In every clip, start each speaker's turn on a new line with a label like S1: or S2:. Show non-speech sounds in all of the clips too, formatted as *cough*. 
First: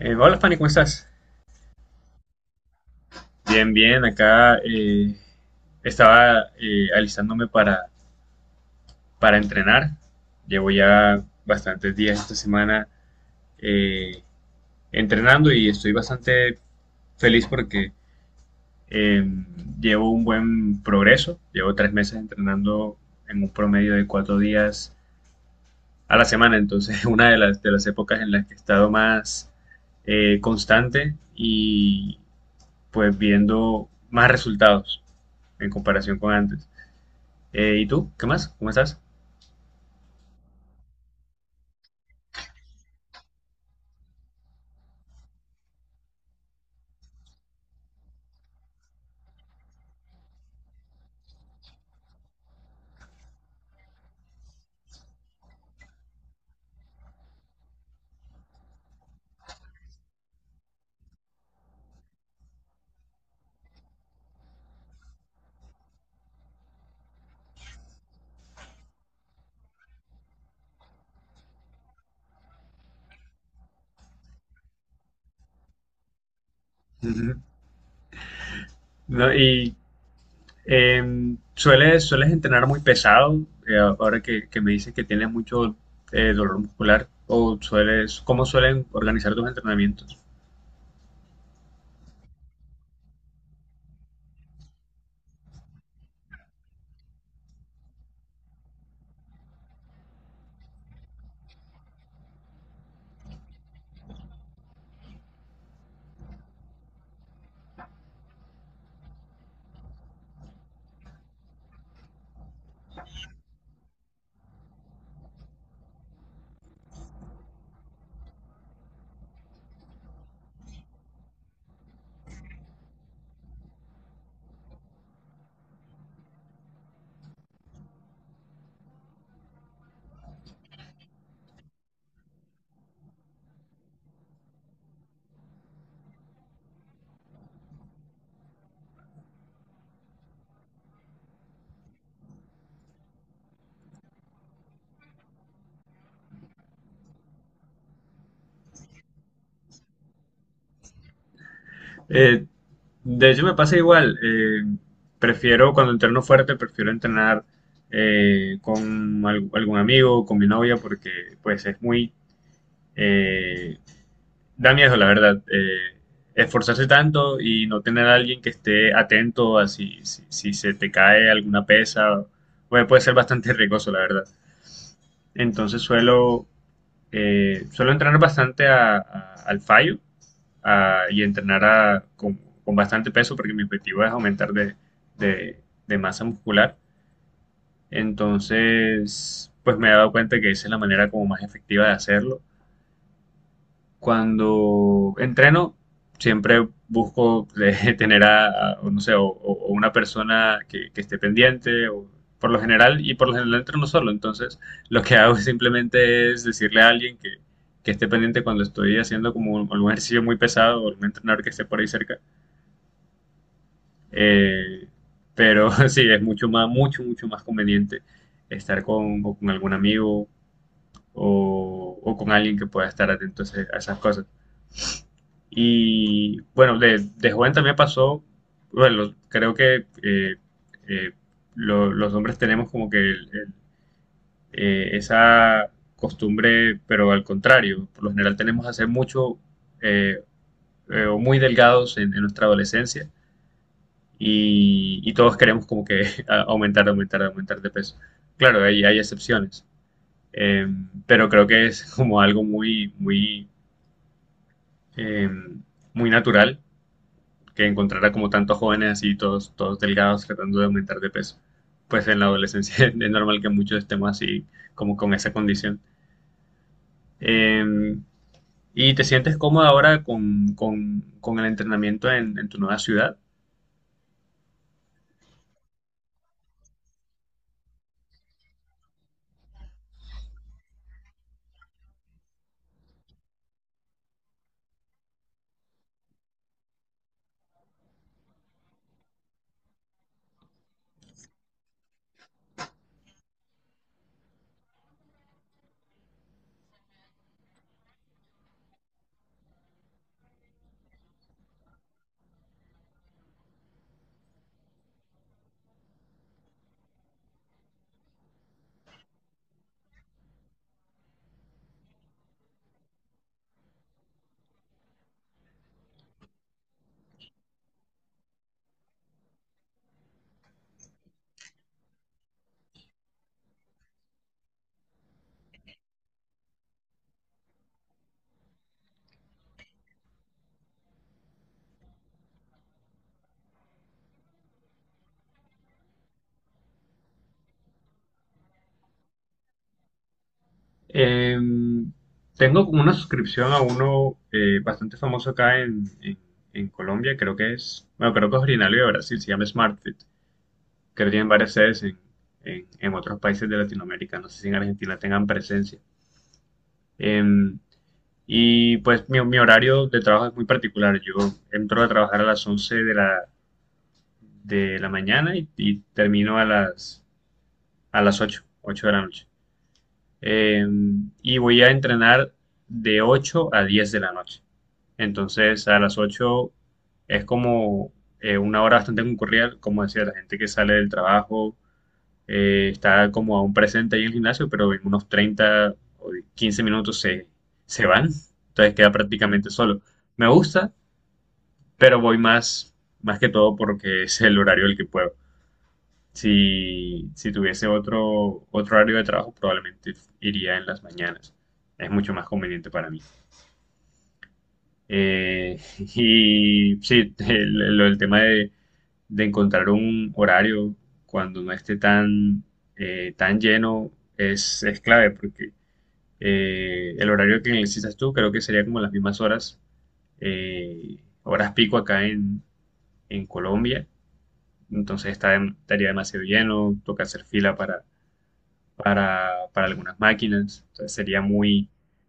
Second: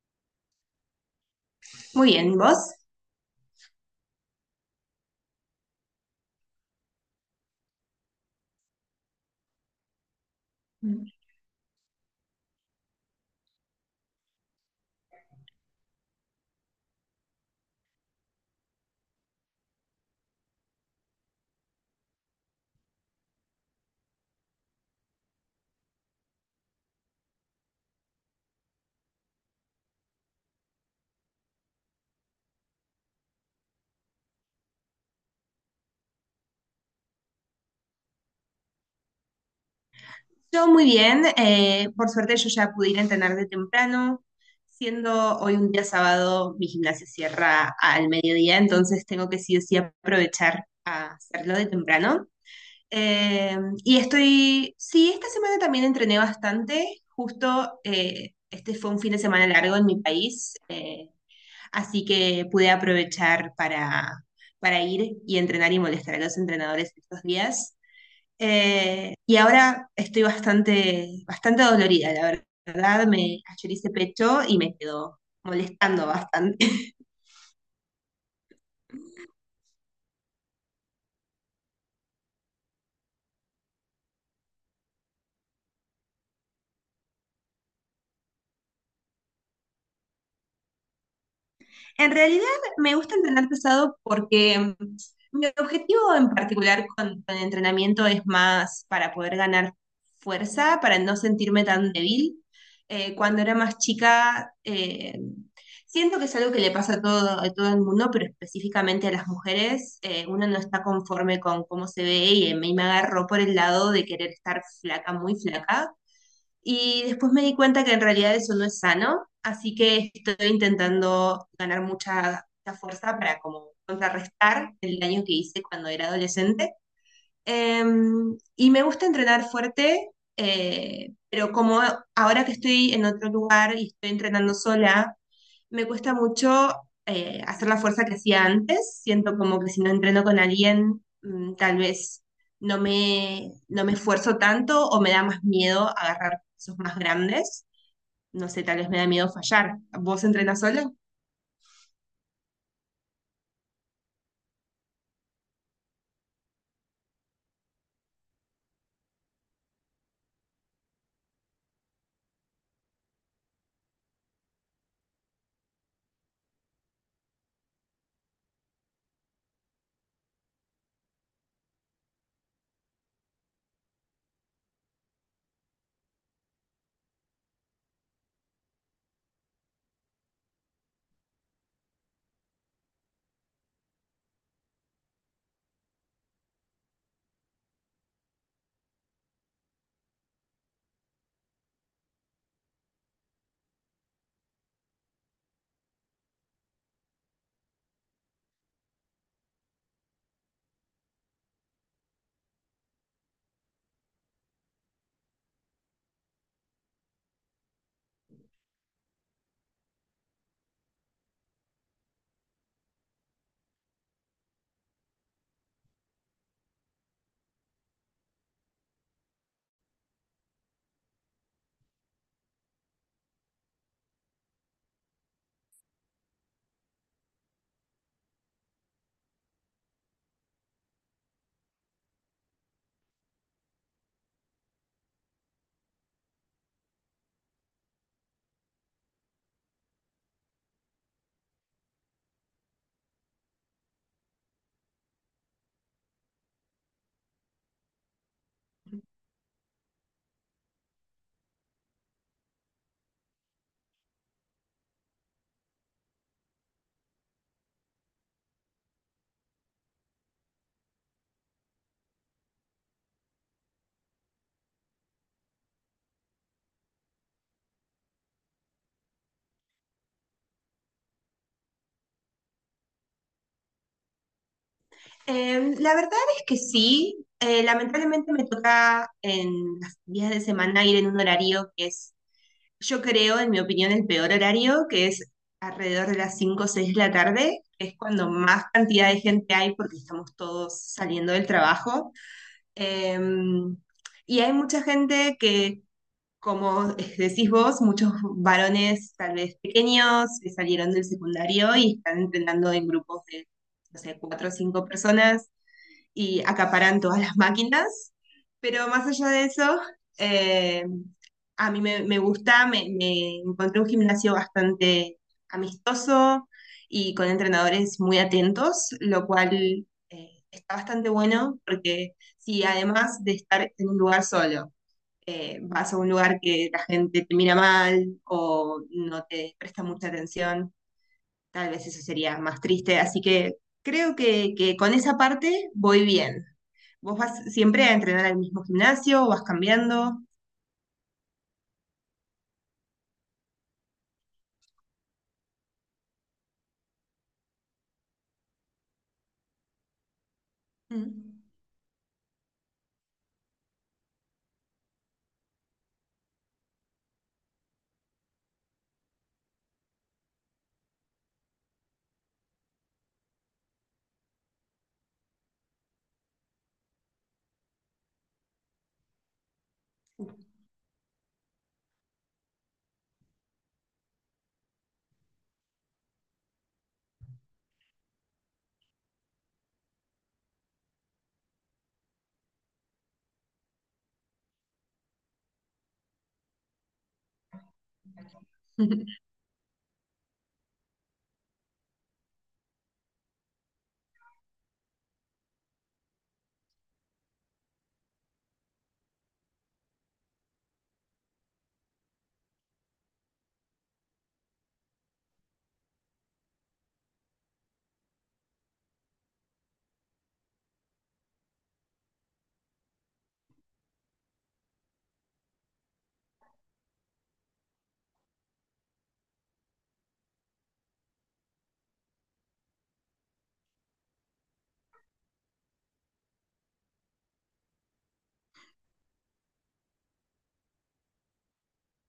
S1: Hola Fanny, ¿cómo estás?
S2: Muy bien, ¿vos?
S1: Bien, bien, acá estaba alistándome para entrenar. Llevo ya bastantes días esta semana eh, entrenando y estoy bastante feliz porque eh, llevo un buen progreso. Llevo 3 meses entrenando en un promedio de 4 días a la semana, entonces *laughs* una de de las épocas en las que he estado más constante y pues viendo más resultados en comparación con antes. ¿Y tú? ¿Qué más? ¿Cómo estás?
S2: Yo muy bien, por suerte yo ya pude ir a entrenar de temprano, siendo hoy un día sábado, mi gimnasia cierra al mediodía, entonces tengo que sí o sí aprovechar a hacerlo de temprano. Eh, y estoy, sí, esta semana también entrené bastante, justo este fue un fin de semana largo en mi país, así que pude aprovechar para ir y entrenar y molestar a los entrenadores estos días. Y ahora estoy bastante dolorida, la verdad. Me cayó ese pecho y me quedó molestando bastante.
S1: Ujú. No, y ¿sueles, sueles entrenar muy pesado? Ahora que me dices que tienes mucho dolor muscular, o sueles, ¿cómo suelen organizar tus entrenamientos?
S2: En realidad me gusta entrenar pesado porque mi objetivo en particular con el entrenamiento es más para poder ganar fuerza, para no sentirme tan débil. Cuando era más chica, siento que es algo que le pasa a todo el mundo, pero específicamente a las mujeres. Uno no está conforme con cómo se ve y a mí me agarró por el lado de querer estar flaca, muy flaca y después me di cuenta que en realidad eso no es sano, así que estoy intentando ganar mucha fuerza para como contrarrestar el daño que hice cuando era adolescente. Y me gusta entrenar fuerte, pero como ahora que estoy en otro lugar y estoy entrenando sola, me cuesta mucho hacer la fuerza que hacía antes. Siento como que si no entreno con alguien, tal vez no me esfuerzo tanto o me da más miedo agarrar pesos más grandes. No sé, tal vez me da miedo fallar. ¿Vos entrenas sola?
S1: Eh, de hecho, me pasa igual. Prefiero, cuando entreno fuerte, prefiero entrenar con algún amigo, con mi novia, porque pues es muy, eh, da miedo, la verdad. Esforzarse tanto y no tener a alguien que esté atento a si se te cae alguna pesa, puede ser bastante riesgoso, la verdad. Entonces suelo entrenar bastante al fallo y entrenar con bastante peso porque mi objetivo es aumentar de- de masa muscular. Entonces, pues me he dado cuenta que esa es la manera como más efectiva de hacerlo cuando entreno, siempre busco *laughs* de tener o no sé, o una persona que esté pendiente, o por lo general, y por lo general entreno solo. Entonces, lo que hago *laughs* simplemente es decirle a alguien que esté pendiente cuando estoy haciendo como algún ejercicio muy pesado o algún entrenador que esté por ahí cerca. Eh, pero *laughs* sí, es mucho mucho más conveniente estar con, o con algún amigo o con alguien que pueda estar atento a a esas cosas. Y bueno, de joven también pasó, bueno, creo que eh, los hombres tenemos como que esa costumbre, pero al contrario, por lo general tenemos a ser mucho eh, o muy delgados en nuestra adolescencia y todos queremos como que *laughs* aumentar de peso. Claro, hay excepciones, eh, pero creo que es como algo eh, muy natural que encontrara como tantos jóvenes así, todos delgados, tratando de aumentar de peso. Pues en la adolescencia *laughs* es normal que muchos estemos así, como con esa condición. Eh, ¿Y te sientes cómoda ahora con el entrenamiento en tu nueva ciudad?
S2: La verdad es que sí. Lamentablemente me toca en los días de semana ir en un horario que es, yo creo, en mi opinión, el peor horario, que es alrededor de las 5 o 6 de la tarde, que es cuando más cantidad de gente hay porque estamos todos saliendo del trabajo. Em, y hay mucha gente que, como *laughs* decís vos, muchos varones tal vez pequeños que salieron del secundario y están entrenando en grupos de, no sé, cuatro o cinco personas y acaparan todas las máquinas, pero más allá de eso, eh, a mí me gusta, me encontré un gimnasio bastante amistoso y con entrenadores muy atentos, lo cual está bastante bueno porque si además de estar en un lugar solo, vas a un lugar que la gente te mira mal o no te presta mucha atención, tal vez eso sería más triste. Así que creo que con esa parte voy bien. ¿Vos vas siempre a entrenar al mismo gimnasio o vas cambiando?
S1: Eh, Tengo como una suscripción a uno bastante famoso acá en Colombia, creo que es, bueno, creo que es originario de Brasil, se llama SmartFit, que tienen
S2: Mm.
S1: varias sedes en otros países de Latinoamérica, no sé si en Argentina tengan presencia. Em, Y pues mi horario de trabajo es muy particular. Yo entro a trabajar a las 11 de de la mañana y termino a a las ocho de la noche. Eh, y voy a entrenar de 8 a 10 de la noche. Entonces a las 8 es como una hora bastante concurrida, como decía, la gente que sale del trabajo está como aún presente ahí en el gimnasio, pero en unos 30 o 15 minutos se van, entonces queda
S2: *laughs*
S1: prácticamente solo. Me gusta, pero voy más, más que todo porque es el horario del que puedo. Si, si tuviese otro, otro horario de trabajo, probablemente iría en las mañanas. Es mucho más conveniente para mí. *laughs* Y sí, el tema de encontrar un horario cuando no esté tan lleno es clave porque el horario que necesitas tú creo que sería como las mismas eh, horas pico acá en Colombia, entonces está, estaría demasiado lleno, toca hacer fila para algunas máquinas, entonces sería muy,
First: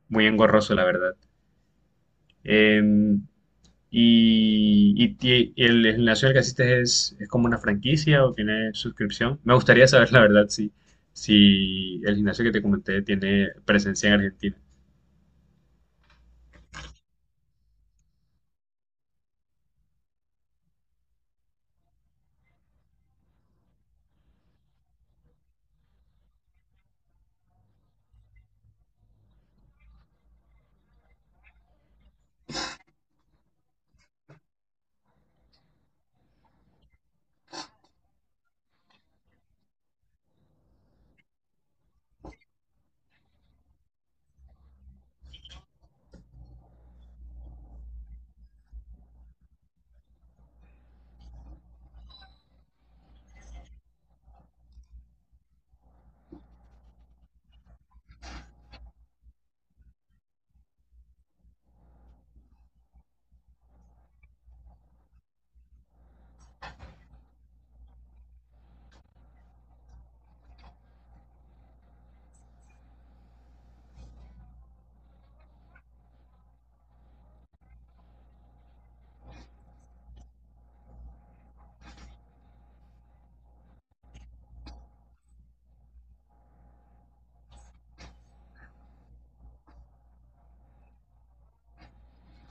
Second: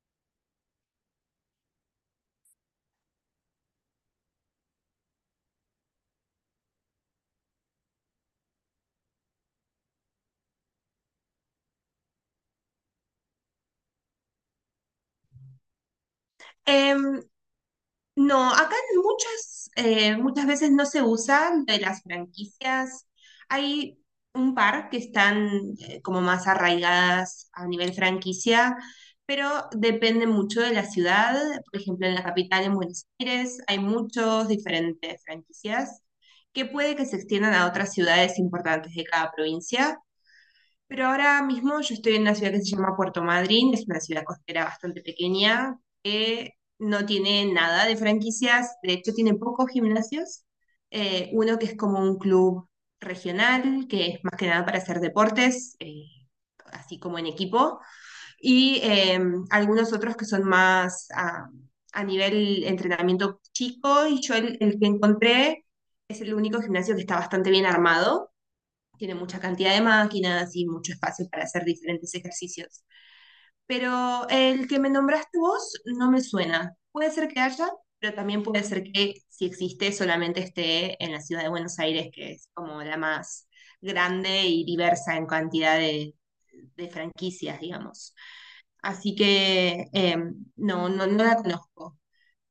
S1: muy engorroso, la verdad. Eh, y, y el gimnasio al que asistes es como una franquicia o tiene suscripción. Me gustaría saber, la verdad, si, si el gimnasio que te comenté tiene presencia en Argentina.
S2: Em, no, acá en muchas, muchas veces no se usan de las franquicias. Hay un par que están como más arraigadas a nivel franquicia, pero depende mucho de la ciudad. Por ejemplo, en la capital, en Buenos Aires, hay muchos diferentes franquicias que puede que se extiendan a otras ciudades importantes de cada provincia. Pero ahora mismo yo estoy en una ciudad que se llama Puerto Madryn, es una ciudad costera bastante pequeña que no tiene nada de franquicias, de hecho tiene pocos gimnasios, uno que es como un club regional, que es más que nada para hacer deportes, así como en equipo, y algunos otros que son más a nivel entrenamiento chico, y yo el que encontré es el único gimnasio que está bastante bien armado, tiene mucha cantidad de máquinas y mucho espacio para hacer diferentes ejercicios. Pero el que me nombraste vos no me suena. Puede ser que haya, pero también puede ser que si existe solamente esté en la ciudad de Buenos Aires, que es como la más grande y diversa en cantidad de franquicias, digamos. Así que no, no, no la conozco.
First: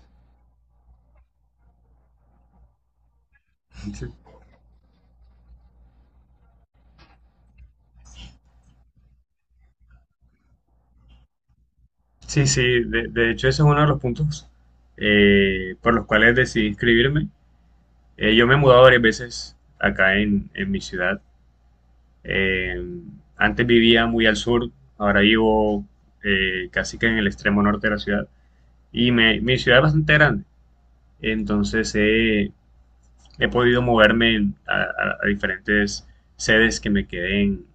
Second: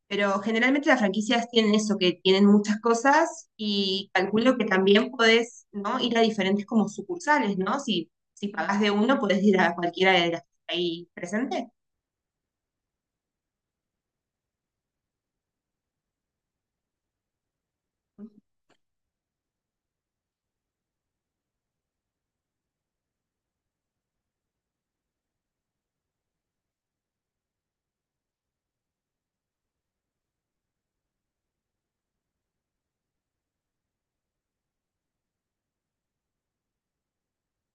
S2: Pero generalmente las franquicias tienen eso, que tienen muchas cosas y
S1: *laughs*
S2: calculo que también podés, ¿no? ir a diferentes como sucursales, ¿no? Si, si pagás de uno, podés ir a cualquiera de las que está ahí presente.
S1: Sí, sí, de hecho ese es uno de los puntos por los cuales decidí inscribirme. Yo me he mudado varias veces acá en mi ciudad. Eh, Antes vivía muy al sur, ahora vivo casi que en el extremo norte de la ciudad. Y mi ciudad es bastante grande, entonces he podido moverme a diferentes sedes que me queden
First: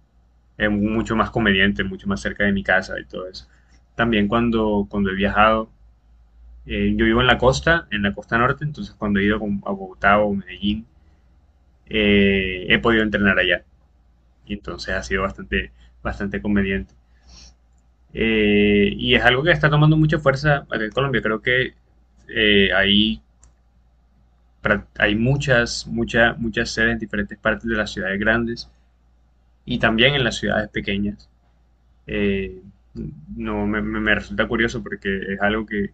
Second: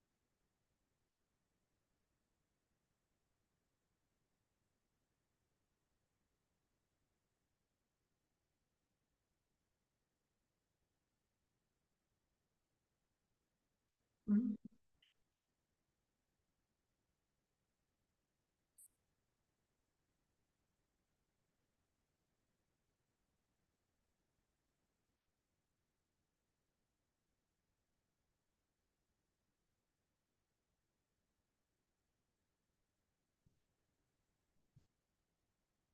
S1: mucho más convenientes, mucho más cerca de mi casa y todo eso. También cuando he viajado, yo vivo en la costa norte, entonces cuando he ido a Bogotá o Medellín, he podido entrenar allá. Y
S2: Mm.
S1: entonces ha sido bastante, bastante conveniente. Y es algo que está tomando mucha fuerza acá en Colombia. Creo que eh, hay, hay muchas sedes en diferentes partes de las ciudades grandes y también en las ciudades pequeñas. Eh, no, me resulta curioso porque es algo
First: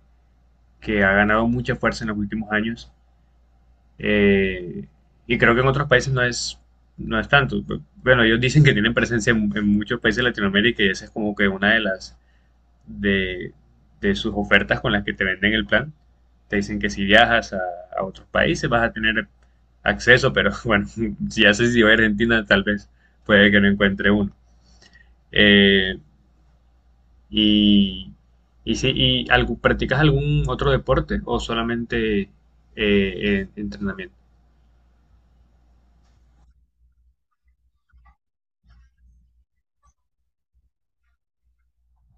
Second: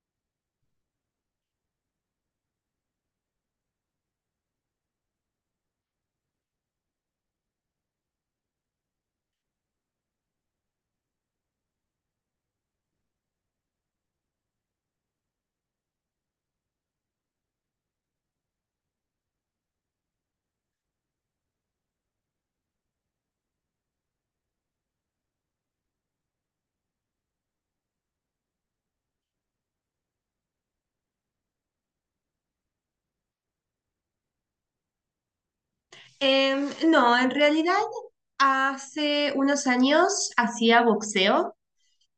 S1: que ha ganado mucha fuerza en los últimos años. Eh, y creo que en otros países no no es tanto. Bueno, ellos dicen que tienen presencia en muchos países de Latinoamérica y esa es como que una de las de, de sus ofertas con las que te venden el plan. Te dicen que si viajas a otros países vas a tener acceso, pero bueno, *laughs* si haces si voy a Argentina, tal vez puede que no encuentre uno. Eh, y, y, si, y algo, ¿Practicas algún otro deporte o solamente entrenamiento?
S2: No, en realidad hace unos años hacía boxeo.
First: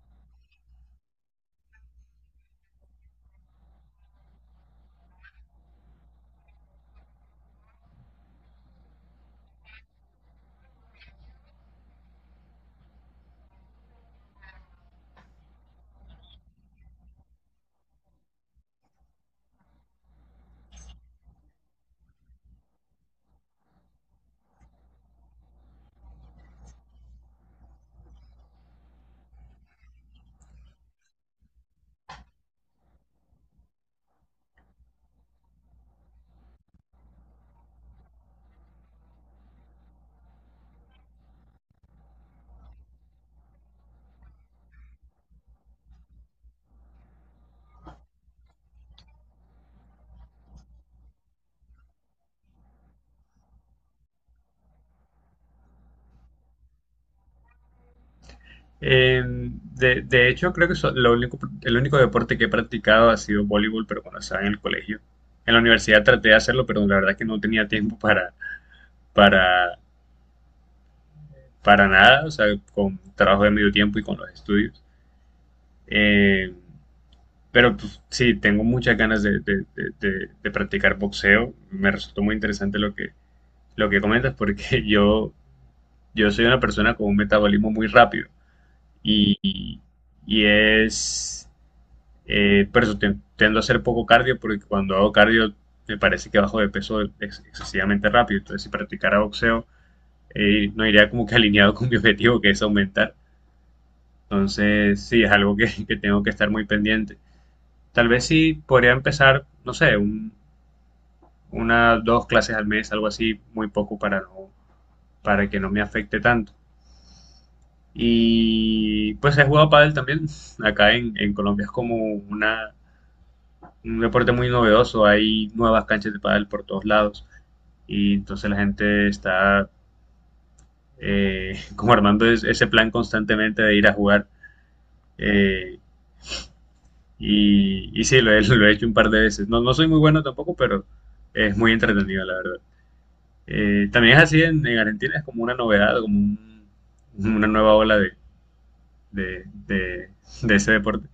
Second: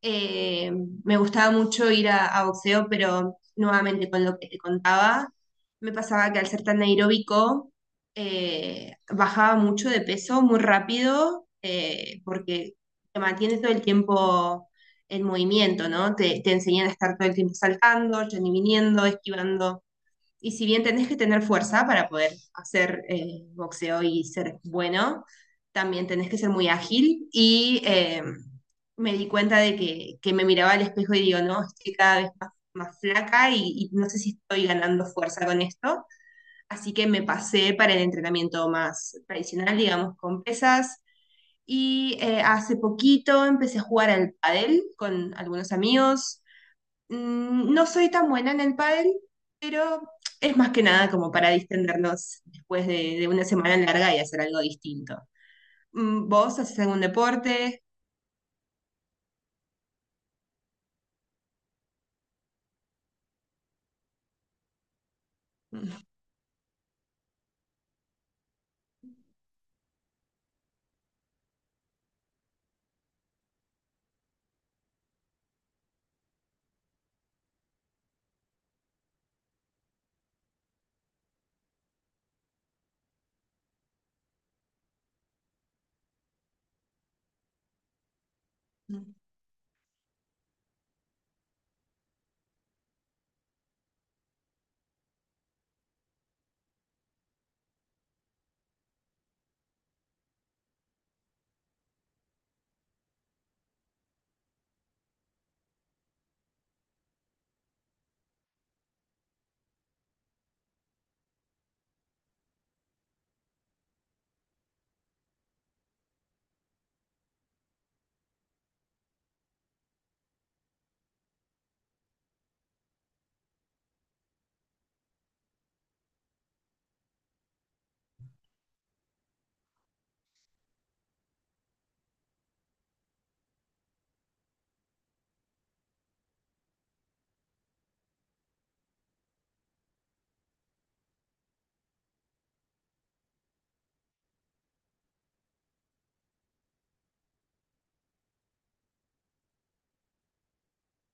S2: Eh, Me gustaba mucho ir a boxeo, pero nuevamente con lo que te contaba, me pasaba que al ser tan aeróbico, bajaba mucho de peso muy rápido, porque te mantienes todo el tiempo en movimiento, ¿no? Te enseñan a estar todo el tiempo saltando, yendo y viniendo, esquivando, y si bien tenés que tener fuerza para poder hacer boxeo y ser bueno, también tenés que ser muy ágil. Y me di cuenta de que, me miraba al espejo y digo, no, estoy cada vez más, más flaca y no sé si estoy ganando fuerza con esto. Así que me pasé para el entrenamiento más tradicional, digamos, con pesas. Y hace poquito empecé a jugar al pádel con algunos amigos. Mm. No soy tan buena en el pádel, pero es más que nada como para distendernos después de una semana larga y hacer algo distinto. Mm, ¿vos haces algún deporte?
S1: De hecho, creo que lo único, el único deporte que he practicado ha sido voleibol, pero cuando estaba en el colegio. En la universidad traté de hacerlo, pero la verdad que no tenía tiempo para, para nada, o sea, con trabajo de medio tiempo y con los estudios. Eh, pero pues, sí, tengo muchas ganas de practicar boxeo. Me resultó muy interesante lo lo que comentas porque *laughs* yo soy una persona con un metabolismo muy rápido
S2: Mm.
S1: y, y y es... por eso tiendo a hacer poco cardio porque cuando hago cardio me parece que bajo de peso ex excesivamente rápido. Entonces si practicara boxeo no iría como que *laughs* alineado con mi objetivo que es aumentar. Entonces, sí, es algo *laughs* que tengo que estar muy pendiente. Tal vez sí podría empezar, no sé, 1, 2 clases al mes, algo así, muy poco para no, para que no me afecte tanto. Y pues he jugado pádel también. *laughs* Acá en Colombia es como un deporte muy novedoso. Hay nuevas canchas de pádel por todos lados. Y entonces la gente está *laughs* como armando ese plan constantemente de ir a jugar. Eh, y sí, lo he, *laughs* lo he hecho un par de veces. No, no soy muy bueno tampoco, pero es muy entretenido, la verdad. También es así en Argentina, es como una novedad, como una nueva ola de, de- de ese deporte.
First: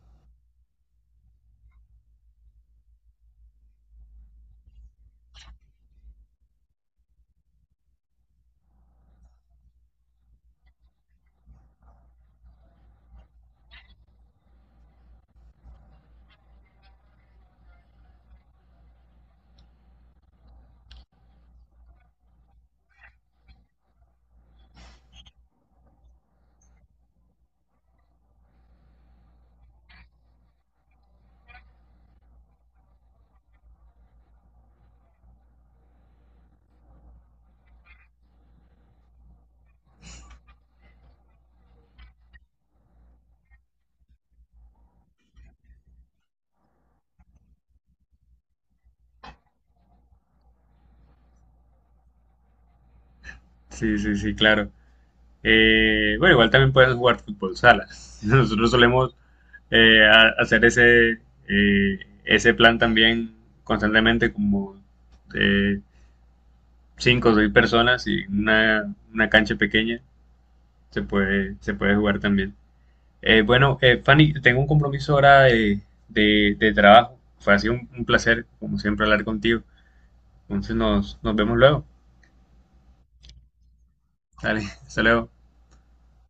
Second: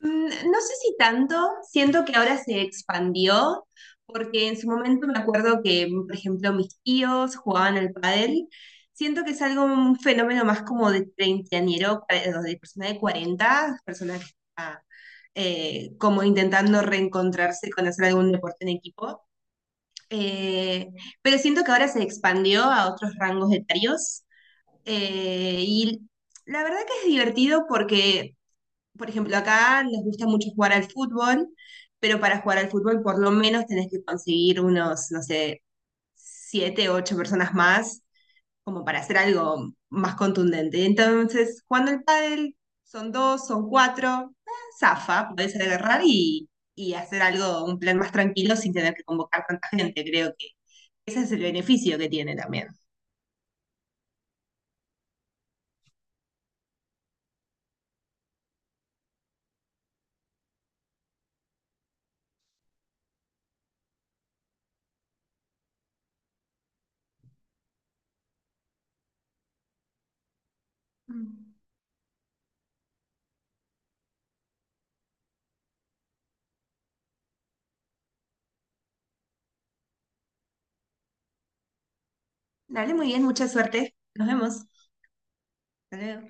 S2: Mm. No sé si tanto, siento que ahora se expandió, porque en su momento me acuerdo que, por ejemplo, mis tíos jugaban al pádel. Siento que es algo, un fenómeno más como de treintañero, de persona de cuarenta, persona que está como intentando reencontrarse con hacer algún deporte en equipo. Eh, pero siento que ahora se expandió a otros rangos etarios. Y la verdad que es divertido porque por ejemplo, acá nos gusta mucho jugar al fútbol, pero para jugar al fútbol por lo menos tenés que conseguir unos, no sé, 7, 8 personas más, como para hacer algo más contundente. Entonces, jugando el pádel, son dos, son cuatro, zafa, podés agarrar y hacer algo, un plan más tranquilo sin tener que convocar tanta gente. Creo que ese es el beneficio que tiene también.
S1: Sí, sí, sí, claro. Bueno, igual también puedes jugar fútbol sala. *laughs* Nosotros solemos hacer eh, ese plan también constantemente, como eh, 5 o 6 personas y una cancha pequeña
S2: Mm.
S1: se puede jugar también. Bueno, Fanny, tengo un compromiso ahora de trabajo. Fue así un placer, como siempre, hablar contigo. Entonces nos, nos vemos luego.
S2: Dale, muy bien, mucha suerte. Nos
S1: Dale,
S2: vemos.
S1: *laughs* hasta luego.
S2: Hasta luego.